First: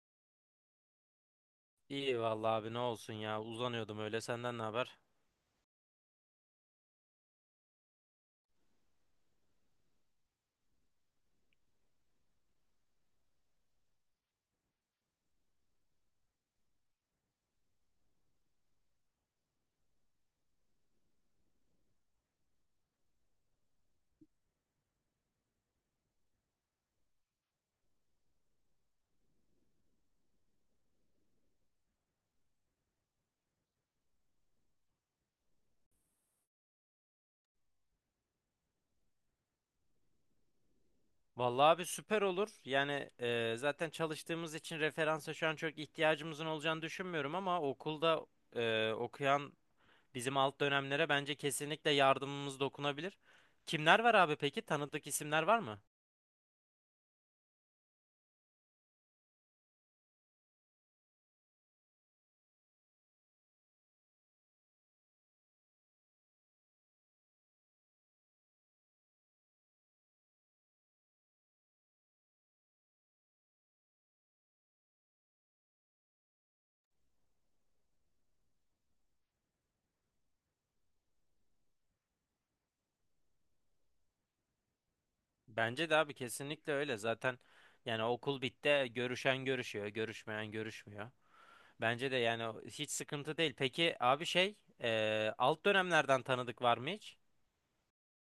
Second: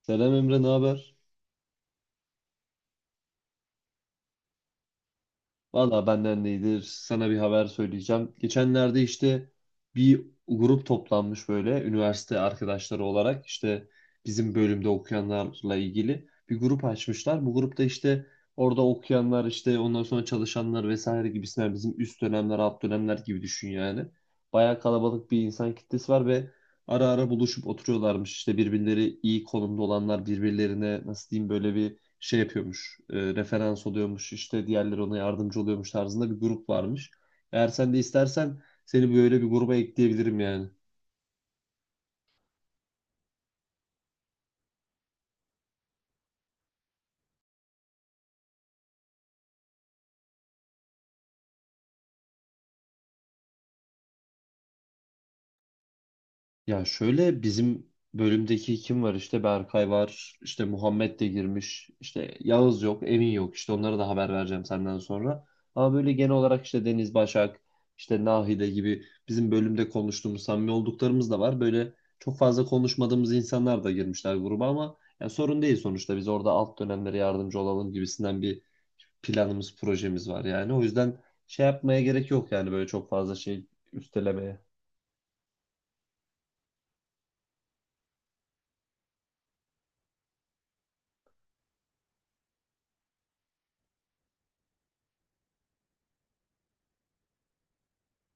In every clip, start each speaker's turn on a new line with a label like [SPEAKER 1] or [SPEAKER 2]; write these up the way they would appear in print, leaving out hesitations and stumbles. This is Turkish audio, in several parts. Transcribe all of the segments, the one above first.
[SPEAKER 1] Selam Emre, ne haber?
[SPEAKER 2] İyi vallahi abi ne olsun ya uzanıyordum öyle senden ne haber?
[SPEAKER 1] Valla benden de iyidir. Sana bir haber söyleyeceğim. Geçenlerde işte bir grup toplanmış, böyle üniversite arkadaşları olarak işte bizim bölümde okuyanlarla ilgili bir grup açmışlar. Bu grupta işte orada okuyanlar, işte ondan sonra çalışanlar vesaire gibisinden, bizim üst dönemler, alt dönemler gibi düşün yani. Bayağı kalabalık bir insan kitlesi var ve ara ara buluşup oturuyorlarmış. İşte birbirleri iyi konumda olanlar birbirlerine, nasıl diyeyim, böyle bir şey yapıyormuş, referans oluyormuş, işte diğerleri ona yardımcı oluyormuş tarzında bir grup varmış. Eğer sen de istersen seni böyle bir gruba ekleyebilirim yani.
[SPEAKER 2] Vallahi abi süper olur. Yani zaten çalıştığımız için referansa şu an çok ihtiyacımızın olacağını düşünmüyorum ama okulda okuyan bizim alt dönemlere bence kesinlikle yardımımız dokunabilir. Kimler var abi peki? Tanıdık isimler var mı?
[SPEAKER 1] Ya şöyle, bizim bölümdeki kim var işte, Berkay var işte, Muhammed de girmiş işte, Yağız yok, Emin yok, işte onlara da haber vereceğim senden sonra. Ama böyle genel olarak işte Deniz, Başak, işte Nahide gibi bizim bölümde konuştuğumuz, samimi olduklarımız da var. Böyle çok fazla konuşmadığımız insanlar da girmişler gruba, ama ya sorun değil, sonuçta biz orada alt dönemlere yardımcı olalım gibisinden bir planımız, projemiz var yani. O yüzden şey yapmaya gerek yok yani, böyle çok fazla şey üstelemeye.
[SPEAKER 2] Bence de abi kesinlikle öyle. Zaten yani okul bitti görüşen görüşüyor, görüşmeyen görüşmüyor. Bence de yani hiç sıkıntı değil. Peki abi şey alt dönemlerden tanıdık var mı hiç?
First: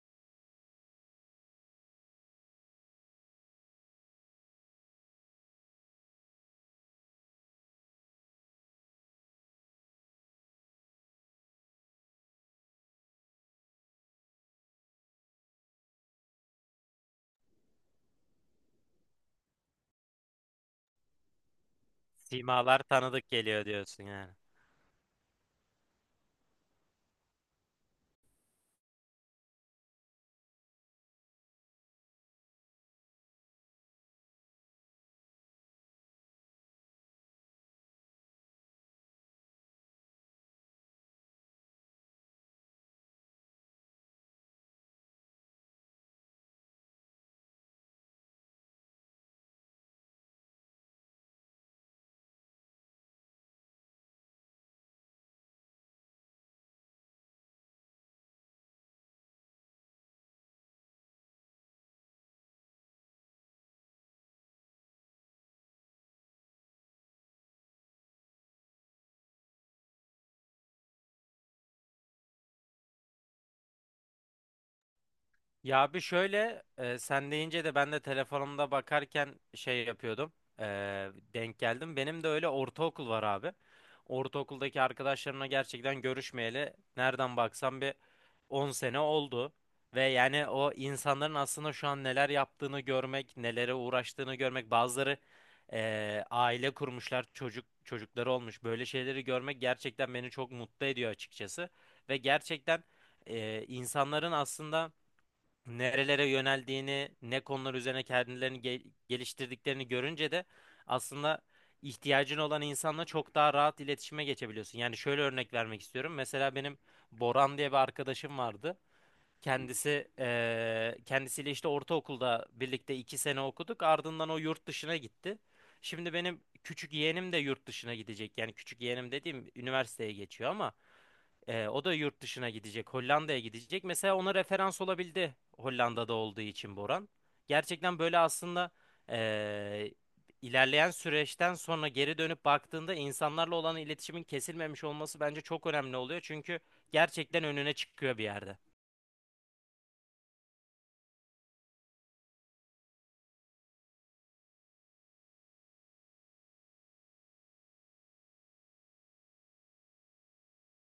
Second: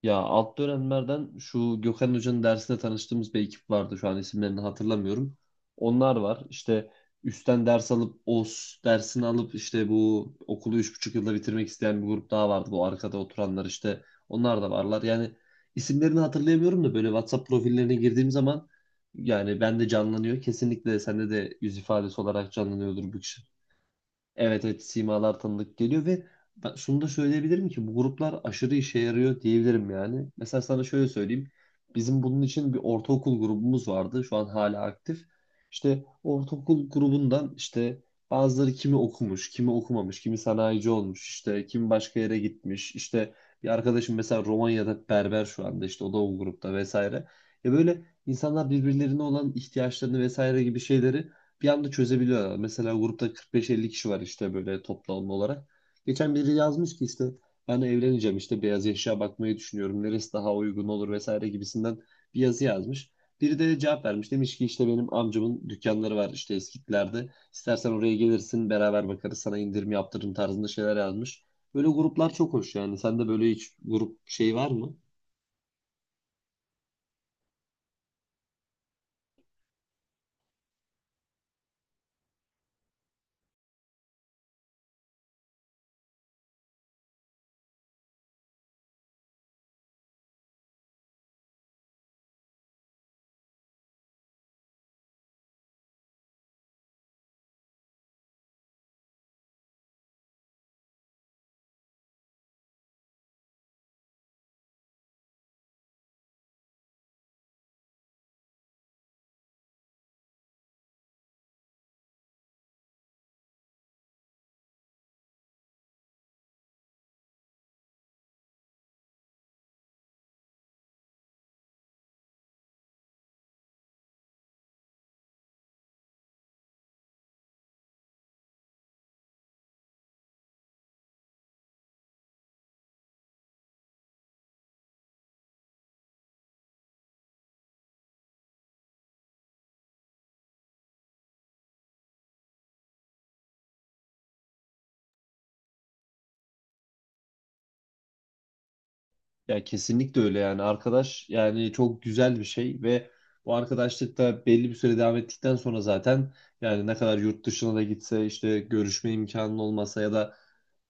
[SPEAKER 1] Ya alt dönemlerden şu Gökhan Hoca'nın dersinde tanıştığımız bir ekip vardı. Şu an isimlerini hatırlamıyorum. Onlar var. İşte üstten ders alıp, OS dersini alıp işte bu okulu 3,5 yılda bitirmek isteyen bir grup daha vardı. Bu arkada oturanlar işte, onlar da varlar. Yani isimlerini hatırlayamıyorum da böyle WhatsApp profillerine girdiğim zaman yani ben de canlanıyor. Kesinlikle sende de yüz ifadesi olarak
[SPEAKER 2] Simalar
[SPEAKER 1] canlanıyordur bu.
[SPEAKER 2] tanıdık geliyor diyorsun yani.
[SPEAKER 1] Evet, evet, simalar tanıdık geliyor ve ben şunu da söyleyebilirim ki bu gruplar aşırı işe yarıyor diyebilirim yani. Mesela sana şöyle söyleyeyim. Bizim bunun için bir ortaokul grubumuz vardı. Şu an hala aktif. İşte ortaokul grubundan işte bazıları, kimi okumuş, kimi okumamış, kimi sanayici olmuş, işte kimi başka yere gitmiş. İşte bir arkadaşım mesela Romanya'da berber şu anda, işte o da o grupta vesaire. Ya böyle insanlar birbirlerine olan ihtiyaçlarını vesaire gibi şeyleri bir anda çözebiliyorlar. Mesela grupta 45-50 kişi var işte, böyle toplam olarak. Geçen biri yazmış ki işte, ben evleneceğim, işte beyaz eşya bakmayı düşünüyorum. Neresi daha uygun olur vesaire gibisinden bir yazı yazmış. Biri de cevap vermiş. Demiş ki işte benim amcamın dükkanları var işte Eskitler'de. İstersen oraya gelirsin, beraber bakarız, sana indirim yaptırırım tarzında şeyler yazmış. Böyle gruplar çok hoş yani. Sende böyle hiç grup şey var mı?
[SPEAKER 2] Ya bir şöyle sen deyince de ben de telefonumda bakarken şey yapıyordum. E, denk geldim. Benim de öyle ortaokul var abi. Ortaokuldaki arkadaşlarımla gerçekten görüşmeyeli nereden baksam bir 10 sene oldu. Ve yani o insanların aslında şu an neler yaptığını görmek, nelere uğraştığını görmek, bazıları aile kurmuşlar, çocuk çocukları olmuş. Böyle şeyleri görmek gerçekten beni çok mutlu ediyor açıkçası. Ve gerçekten insanların aslında nerelere yöneldiğini, ne konular üzerine kendilerini geliştirdiklerini görünce de aslında ihtiyacın olan insanla çok daha rahat iletişime geçebiliyorsun. Yani şöyle örnek vermek istiyorum. Mesela benim Boran diye bir arkadaşım vardı. Kendisi kendisiyle işte ortaokulda birlikte iki sene okuduk. Ardından o yurt dışına gitti. Şimdi benim küçük yeğenim de yurt dışına gidecek. Yani küçük yeğenim dediğim üniversiteye geçiyor ama o da yurt dışına gidecek. Hollanda'ya gidecek. Mesela ona referans olabildi Hollanda'da olduğu için Boran. Gerçekten böyle aslında eee, ilerleyen süreçten sonra geri dönüp baktığında insanlarla olan iletişimin kesilmemiş olması bence çok önemli oluyor. Çünkü gerçekten önüne çıkıyor bir yerde.
[SPEAKER 1] Ya kesinlikle öyle yani arkadaş, yani çok güzel bir şey ve bu arkadaşlık da belli bir süre devam ettikten sonra zaten yani ne kadar yurt dışına da gitse, işte görüşme imkanın olmasa ya da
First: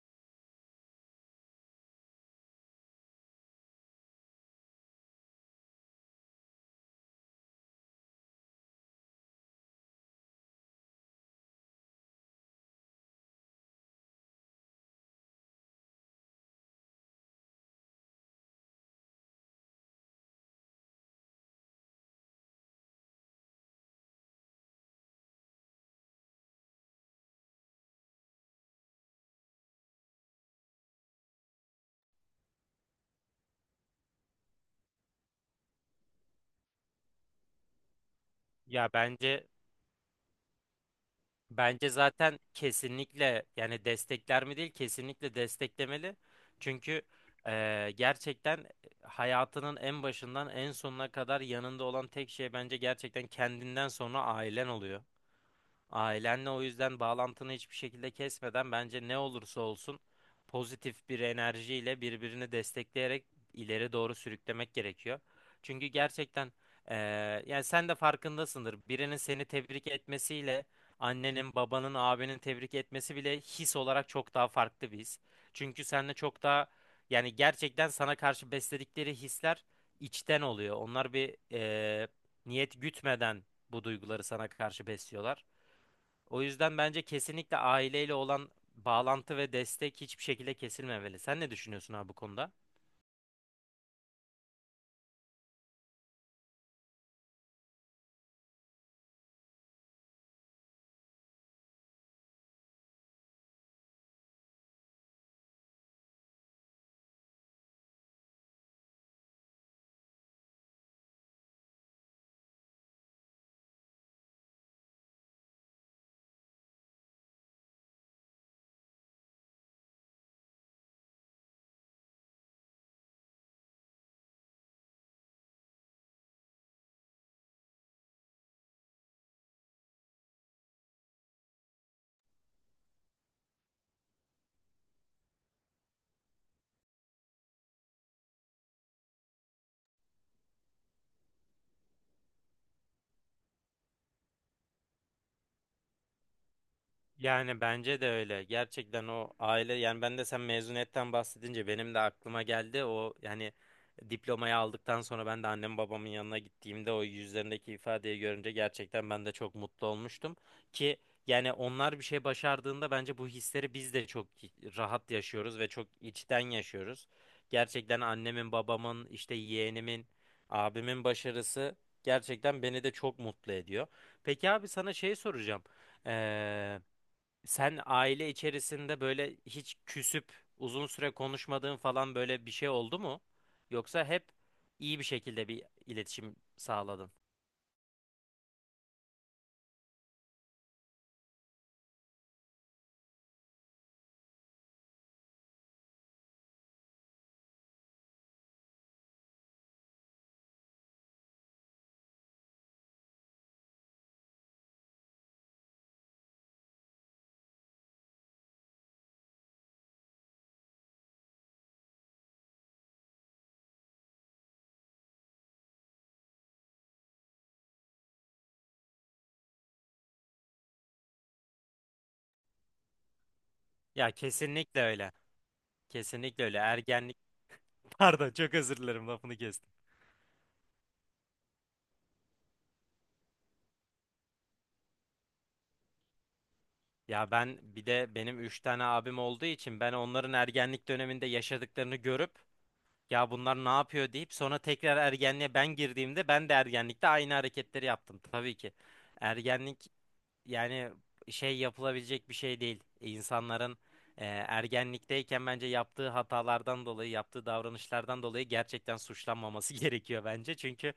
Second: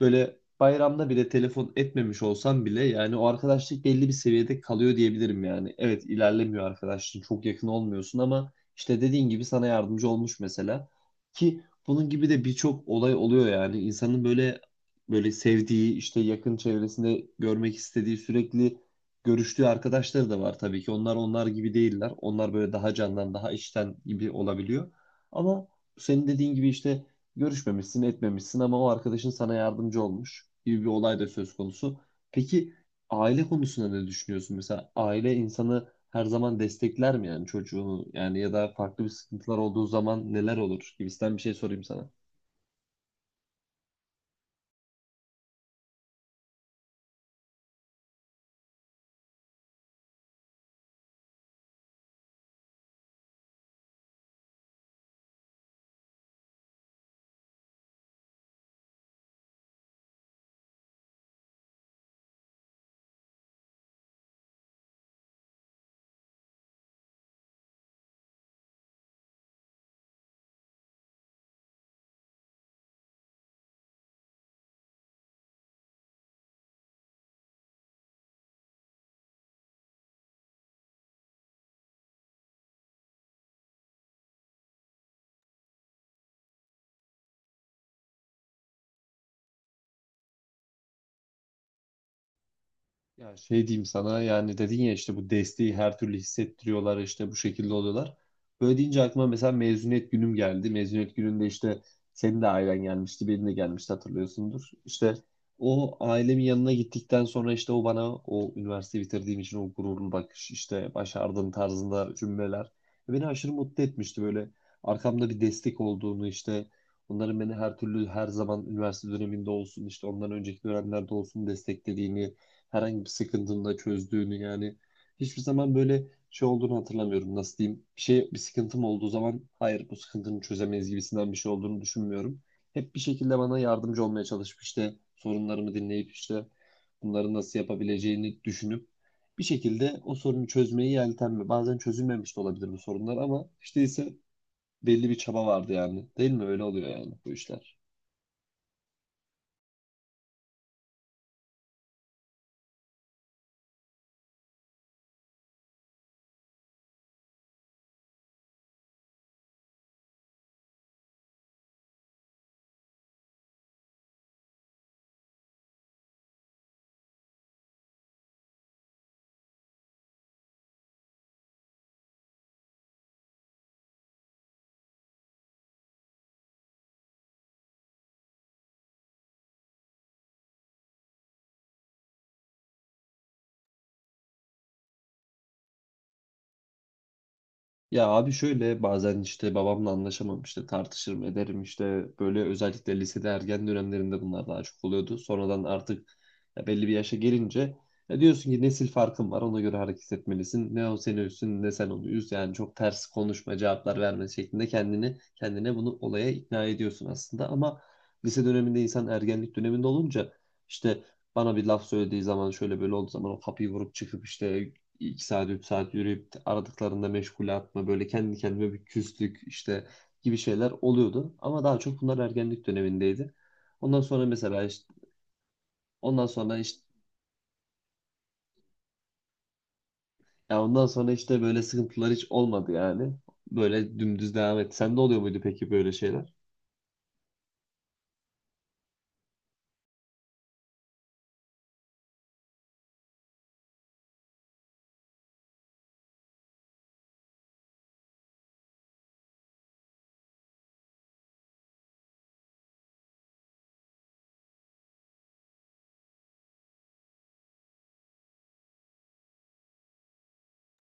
[SPEAKER 1] böyle bayramda bile telefon etmemiş olsam bile, yani o arkadaşlık belli bir seviyede kalıyor diyebilirim yani. Evet, ilerlemiyor arkadaşlığın, çok yakın olmuyorsun ama işte dediğin gibi sana yardımcı olmuş mesela ki bunun gibi de birçok olay oluyor yani, insanın böyle böyle sevdiği, işte yakın çevresinde görmek istediği, sürekli görüştüğü arkadaşları da var tabii ki. Onlar, onlar gibi değiller. Onlar böyle daha candan, daha içten gibi olabiliyor. Ama senin dediğin gibi işte görüşmemişsin, etmemişsin ama o arkadaşın sana yardımcı olmuş gibi bir olay da söz konusu. Peki aile konusunda ne düşünüyorsun? Mesela aile insanı her zaman destekler mi yani, çocuğunu yani, ya da
[SPEAKER 2] Ya
[SPEAKER 1] farklı bir
[SPEAKER 2] bence
[SPEAKER 1] sıkıntılar olduğu zaman neler olur gibisinden bir şey sorayım
[SPEAKER 2] Bence
[SPEAKER 1] sana.
[SPEAKER 2] zaten kesinlikle yani destekler mi değil, kesinlikle desteklemeli. Çünkü gerçekten hayatının en başından en sonuna kadar yanında olan tek şey bence gerçekten kendinden sonra ailen oluyor. Ailenle o yüzden bağlantını hiçbir şekilde kesmeden bence ne olursa olsun pozitif bir enerjiyle birbirini destekleyerek ileri doğru sürüklemek gerekiyor. Çünkü gerçekten eee, yani sen de farkındasındır. Birinin seni tebrik etmesiyle annenin, babanın, abinin tebrik etmesi bile his olarak çok daha farklı bir his. Çünkü seninle çok daha yani gerçekten sana karşı besledikleri hisler içten oluyor. Onlar bir niyet gütmeden bu duyguları sana karşı besliyorlar. O yüzden bence kesinlikle aileyle olan bağlantı ve destek hiçbir şekilde kesilmemeli. Sen ne düşünüyorsun abi bu konuda?
[SPEAKER 1] Ya şey diyeyim sana yani, dedin ya işte bu desteği her türlü hissettiriyorlar, işte bu şekilde oluyorlar. Böyle deyince aklıma mesela mezuniyet günüm geldi. Mezuniyet gününde işte senin de ailen gelmişti, benim de gelmişti, hatırlıyorsundur. İşte o ailemin yanına gittikten sonra işte o bana o üniversite bitirdiğim için o gururlu bakış, işte başardım tarzında cümleler beni aşırı mutlu etmişti, böyle arkamda bir destek olduğunu, işte onların beni her türlü, her zaman üniversite döneminde olsun, işte ondan önceki dönemlerde olsun desteklediğini, herhangi bir sıkıntını da çözdüğünü yani hiçbir zaman böyle şey olduğunu hatırlamıyorum. Nasıl diyeyim? Bir şey, bir sıkıntım olduğu zaman hayır bu sıkıntını çözemeyiz gibisinden bir şey olduğunu düşünmüyorum. Hep bir şekilde bana yardımcı olmaya çalışıp, işte sorunlarımı dinleyip, işte bunları nasıl yapabileceğini düşünüp bir şekilde o sorunu çözmeyi yeltenme. Bazen çözülmemiş de olabilir bu sorunlar ama işte ise belli bir çaba vardı yani. Değil mi? Öyle oluyor yani bu
[SPEAKER 2] Yani
[SPEAKER 1] işler.
[SPEAKER 2] bence de öyle. Gerçekten o aile yani ben de sen mezuniyetten bahsedince benim de aklıma geldi. O yani diplomayı aldıktan sonra ben de annem babamın yanına gittiğimde o yüzlerindeki ifadeyi görünce gerçekten ben de çok mutlu olmuştum. Ki yani onlar bir şey başardığında bence bu hisleri biz de çok rahat yaşıyoruz ve çok içten yaşıyoruz. Gerçekten annemin, babamın, işte yeğenimin, abimin başarısı gerçekten beni de çok mutlu ediyor. Peki abi sana şey soracağım. Ee, sen aile içerisinde böyle hiç küsüp uzun süre konuşmadığın falan böyle bir şey oldu mu? Yoksa hep iyi bir şekilde bir iletişim sağladın?
[SPEAKER 1] Ya abi şöyle, bazen işte babamla anlaşamam, işte tartışırım ederim işte böyle, özellikle lisede ergen dönemlerinde bunlar daha çok oluyordu. Sonradan artık, ya belli bir yaşa gelince ya diyorsun ki nesil farkın var, ona göre hareket etmelisin. Ne o seni üstün, ne sen onu üz yani, çok ters konuşma, cevaplar verme şeklinde kendini kendine bunu olaya ikna ediyorsun aslında. Ama lise döneminde insan ergenlik döneminde olunca işte bana bir laf söylediği zaman, şöyle böyle olduğu zaman o kapıyı vurup çıkıp işte 2 saat, 3 saat yürüyüp aradıklarında meşgule atma, böyle kendi kendime bir küslük işte gibi şeyler oluyordu. Ama daha çok bunlar ergenlik dönemindeydi. Ondan
[SPEAKER 2] Ya
[SPEAKER 1] sonra mesela
[SPEAKER 2] kesinlikle
[SPEAKER 1] işte,
[SPEAKER 2] öyle.
[SPEAKER 1] ondan
[SPEAKER 2] Kesinlikle öyle.
[SPEAKER 1] sonra işte,
[SPEAKER 2] Ergenlik. Pardon, çok özür dilerim lafını kestim.
[SPEAKER 1] Ya ondan sonra işte böyle sıkıntılar hiç olmadı yani. Böyle dümdüz devam etti. Sende oluyor muydu peki böyle şeyler?
[SPEAKER 2] Ya ben bir de benim üç tane abim olduğu için ben onların ergenlik döneminde yaşadıklarını görüp ya bunlar ne yapıyor deyip sonra tekrar ergenliğe ben girdiğimde ben de ergenlikte aynı hareketleri yaptım tabii ki. Ergenlik yani şey yapılabilecek bir şey değil. İnsanların ergenlikteyken bence yaptığı hatalardan dolayı, yaptığı davranışlardan dolayı gerçekten suçlanmaması gerekiyor bence. Çünkü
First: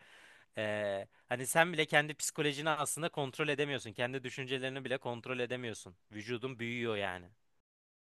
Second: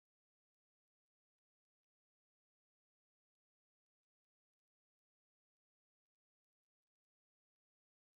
[SPEAKER 2] hani sen bile kendi psikolojini aslında kontrol edemiyorsun. Kendi düşüncelerini bile kontrol edemiyorsun. Vücudun büyüyor yani.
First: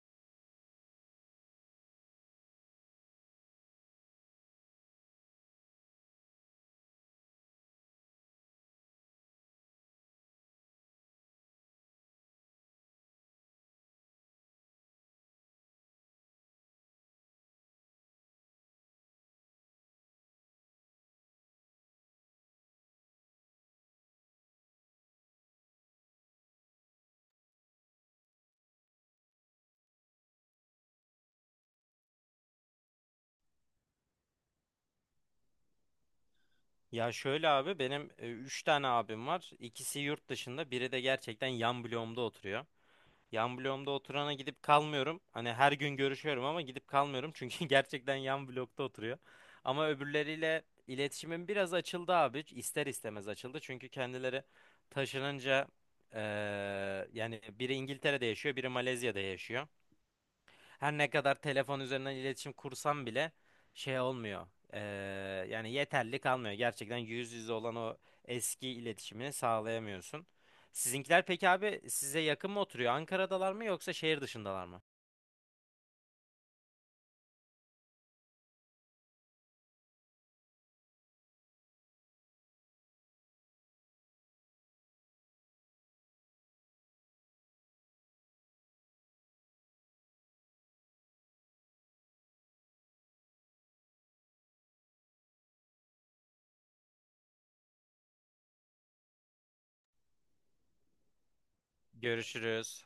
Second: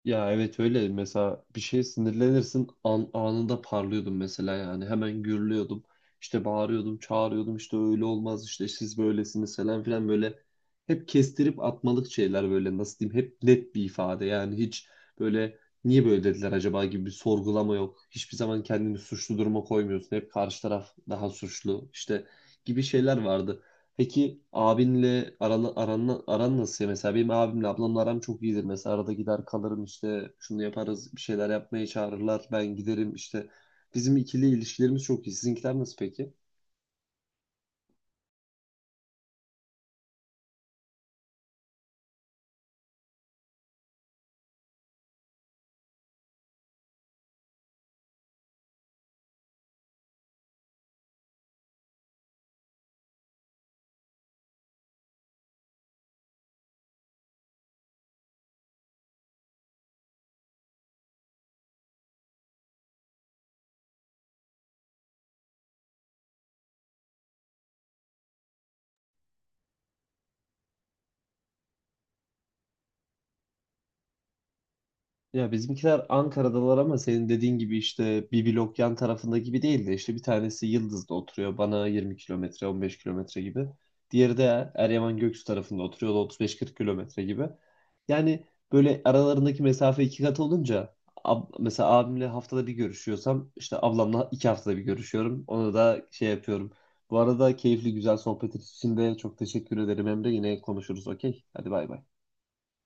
[SPEAKER 1] Ya evet öyle, mesela bir şeye sinirlenirsin anında parlıyordum mesela yani, hemen gürlüyordum, işte bağırıyordum, çağırıyordum, işte öyle olmaz, işte siz böylesiniz falan filan, böyle hep kestirip atmalık şeyler, böyle nasıl diyeyim, hep net bir ifade yani, hiç böyle niye böyle dediler acaba gibi bir sorgulama yok, hiçbir zaman kendini suçlu duruma koymuyorsun, hep karşı taraf daha suçlu işte gibi şeyler vardı. Peki abinle aran nasıl ya? Mesela benim abimle ablamla aram çok iyidir. Mesela arada gider kalırım işte, şunu yaparız, bir şeyler yapmaya çağırırlar ben giderim işte. Bizim ikili ilişkilerimiz çok iyi. Sizinkiler nasıl peki?
[SPEAKER 2] Ya şöyle abi benim 3 tane abim var. İkisi yurt dışında, biri de gerçekten yan bloğumda oturuyor. Yan bloğumda oturana gidip kalmıyorum. Hani her gün görüşüyorum ama gidip kalmıyorum. Çünkü gerçekten yan blokta oturuyor. Ama öbürleriyle iletişimim biraz açıldı abi. İster istemez açıldı. Çünkü kendileri taşınınca eee, yani biri İngiltere'de yaşıyor, biri Malezya'da yaşıyor. Her ne kadar telefon üzerinden iletişim kursam bile şey olmuyor. Ee, yani yeterli kalmıyor. Gerçekten yüz yüze olan o eski iletişimi sağlayamıyorsun. Sizinkiler peki abi size yakın mı oturuyor? Ankara'dalar mı yoksa şehir dışındalar mı?
[SPEAKER 1] Ya bizimkiler Ankara'dalar ama senin dediğin gibi işte bir blok yan tarafında gibi değil de, işte bir tanesi Yıldız'da oturuyor, bana 20 kilometre, 15 kilometre gibi. Diğeri de Eryaman Göksu tarafında oturuyor, o da 35-40 kilometre gibi. Yani böyle aralarındaki mesafe iki kat olunca mesela abimle haftada bir görüşüyorsam işte ablamla 2 haftada bir görüşüyorum. Ona da şey yapıyorum. Bu arada keyifli güzel sohbet için de çok teşekkür ederim Emre. Yine konuşuruz, okey. Hadi bay bay.
[SPEAKER 2] Görüşürüz.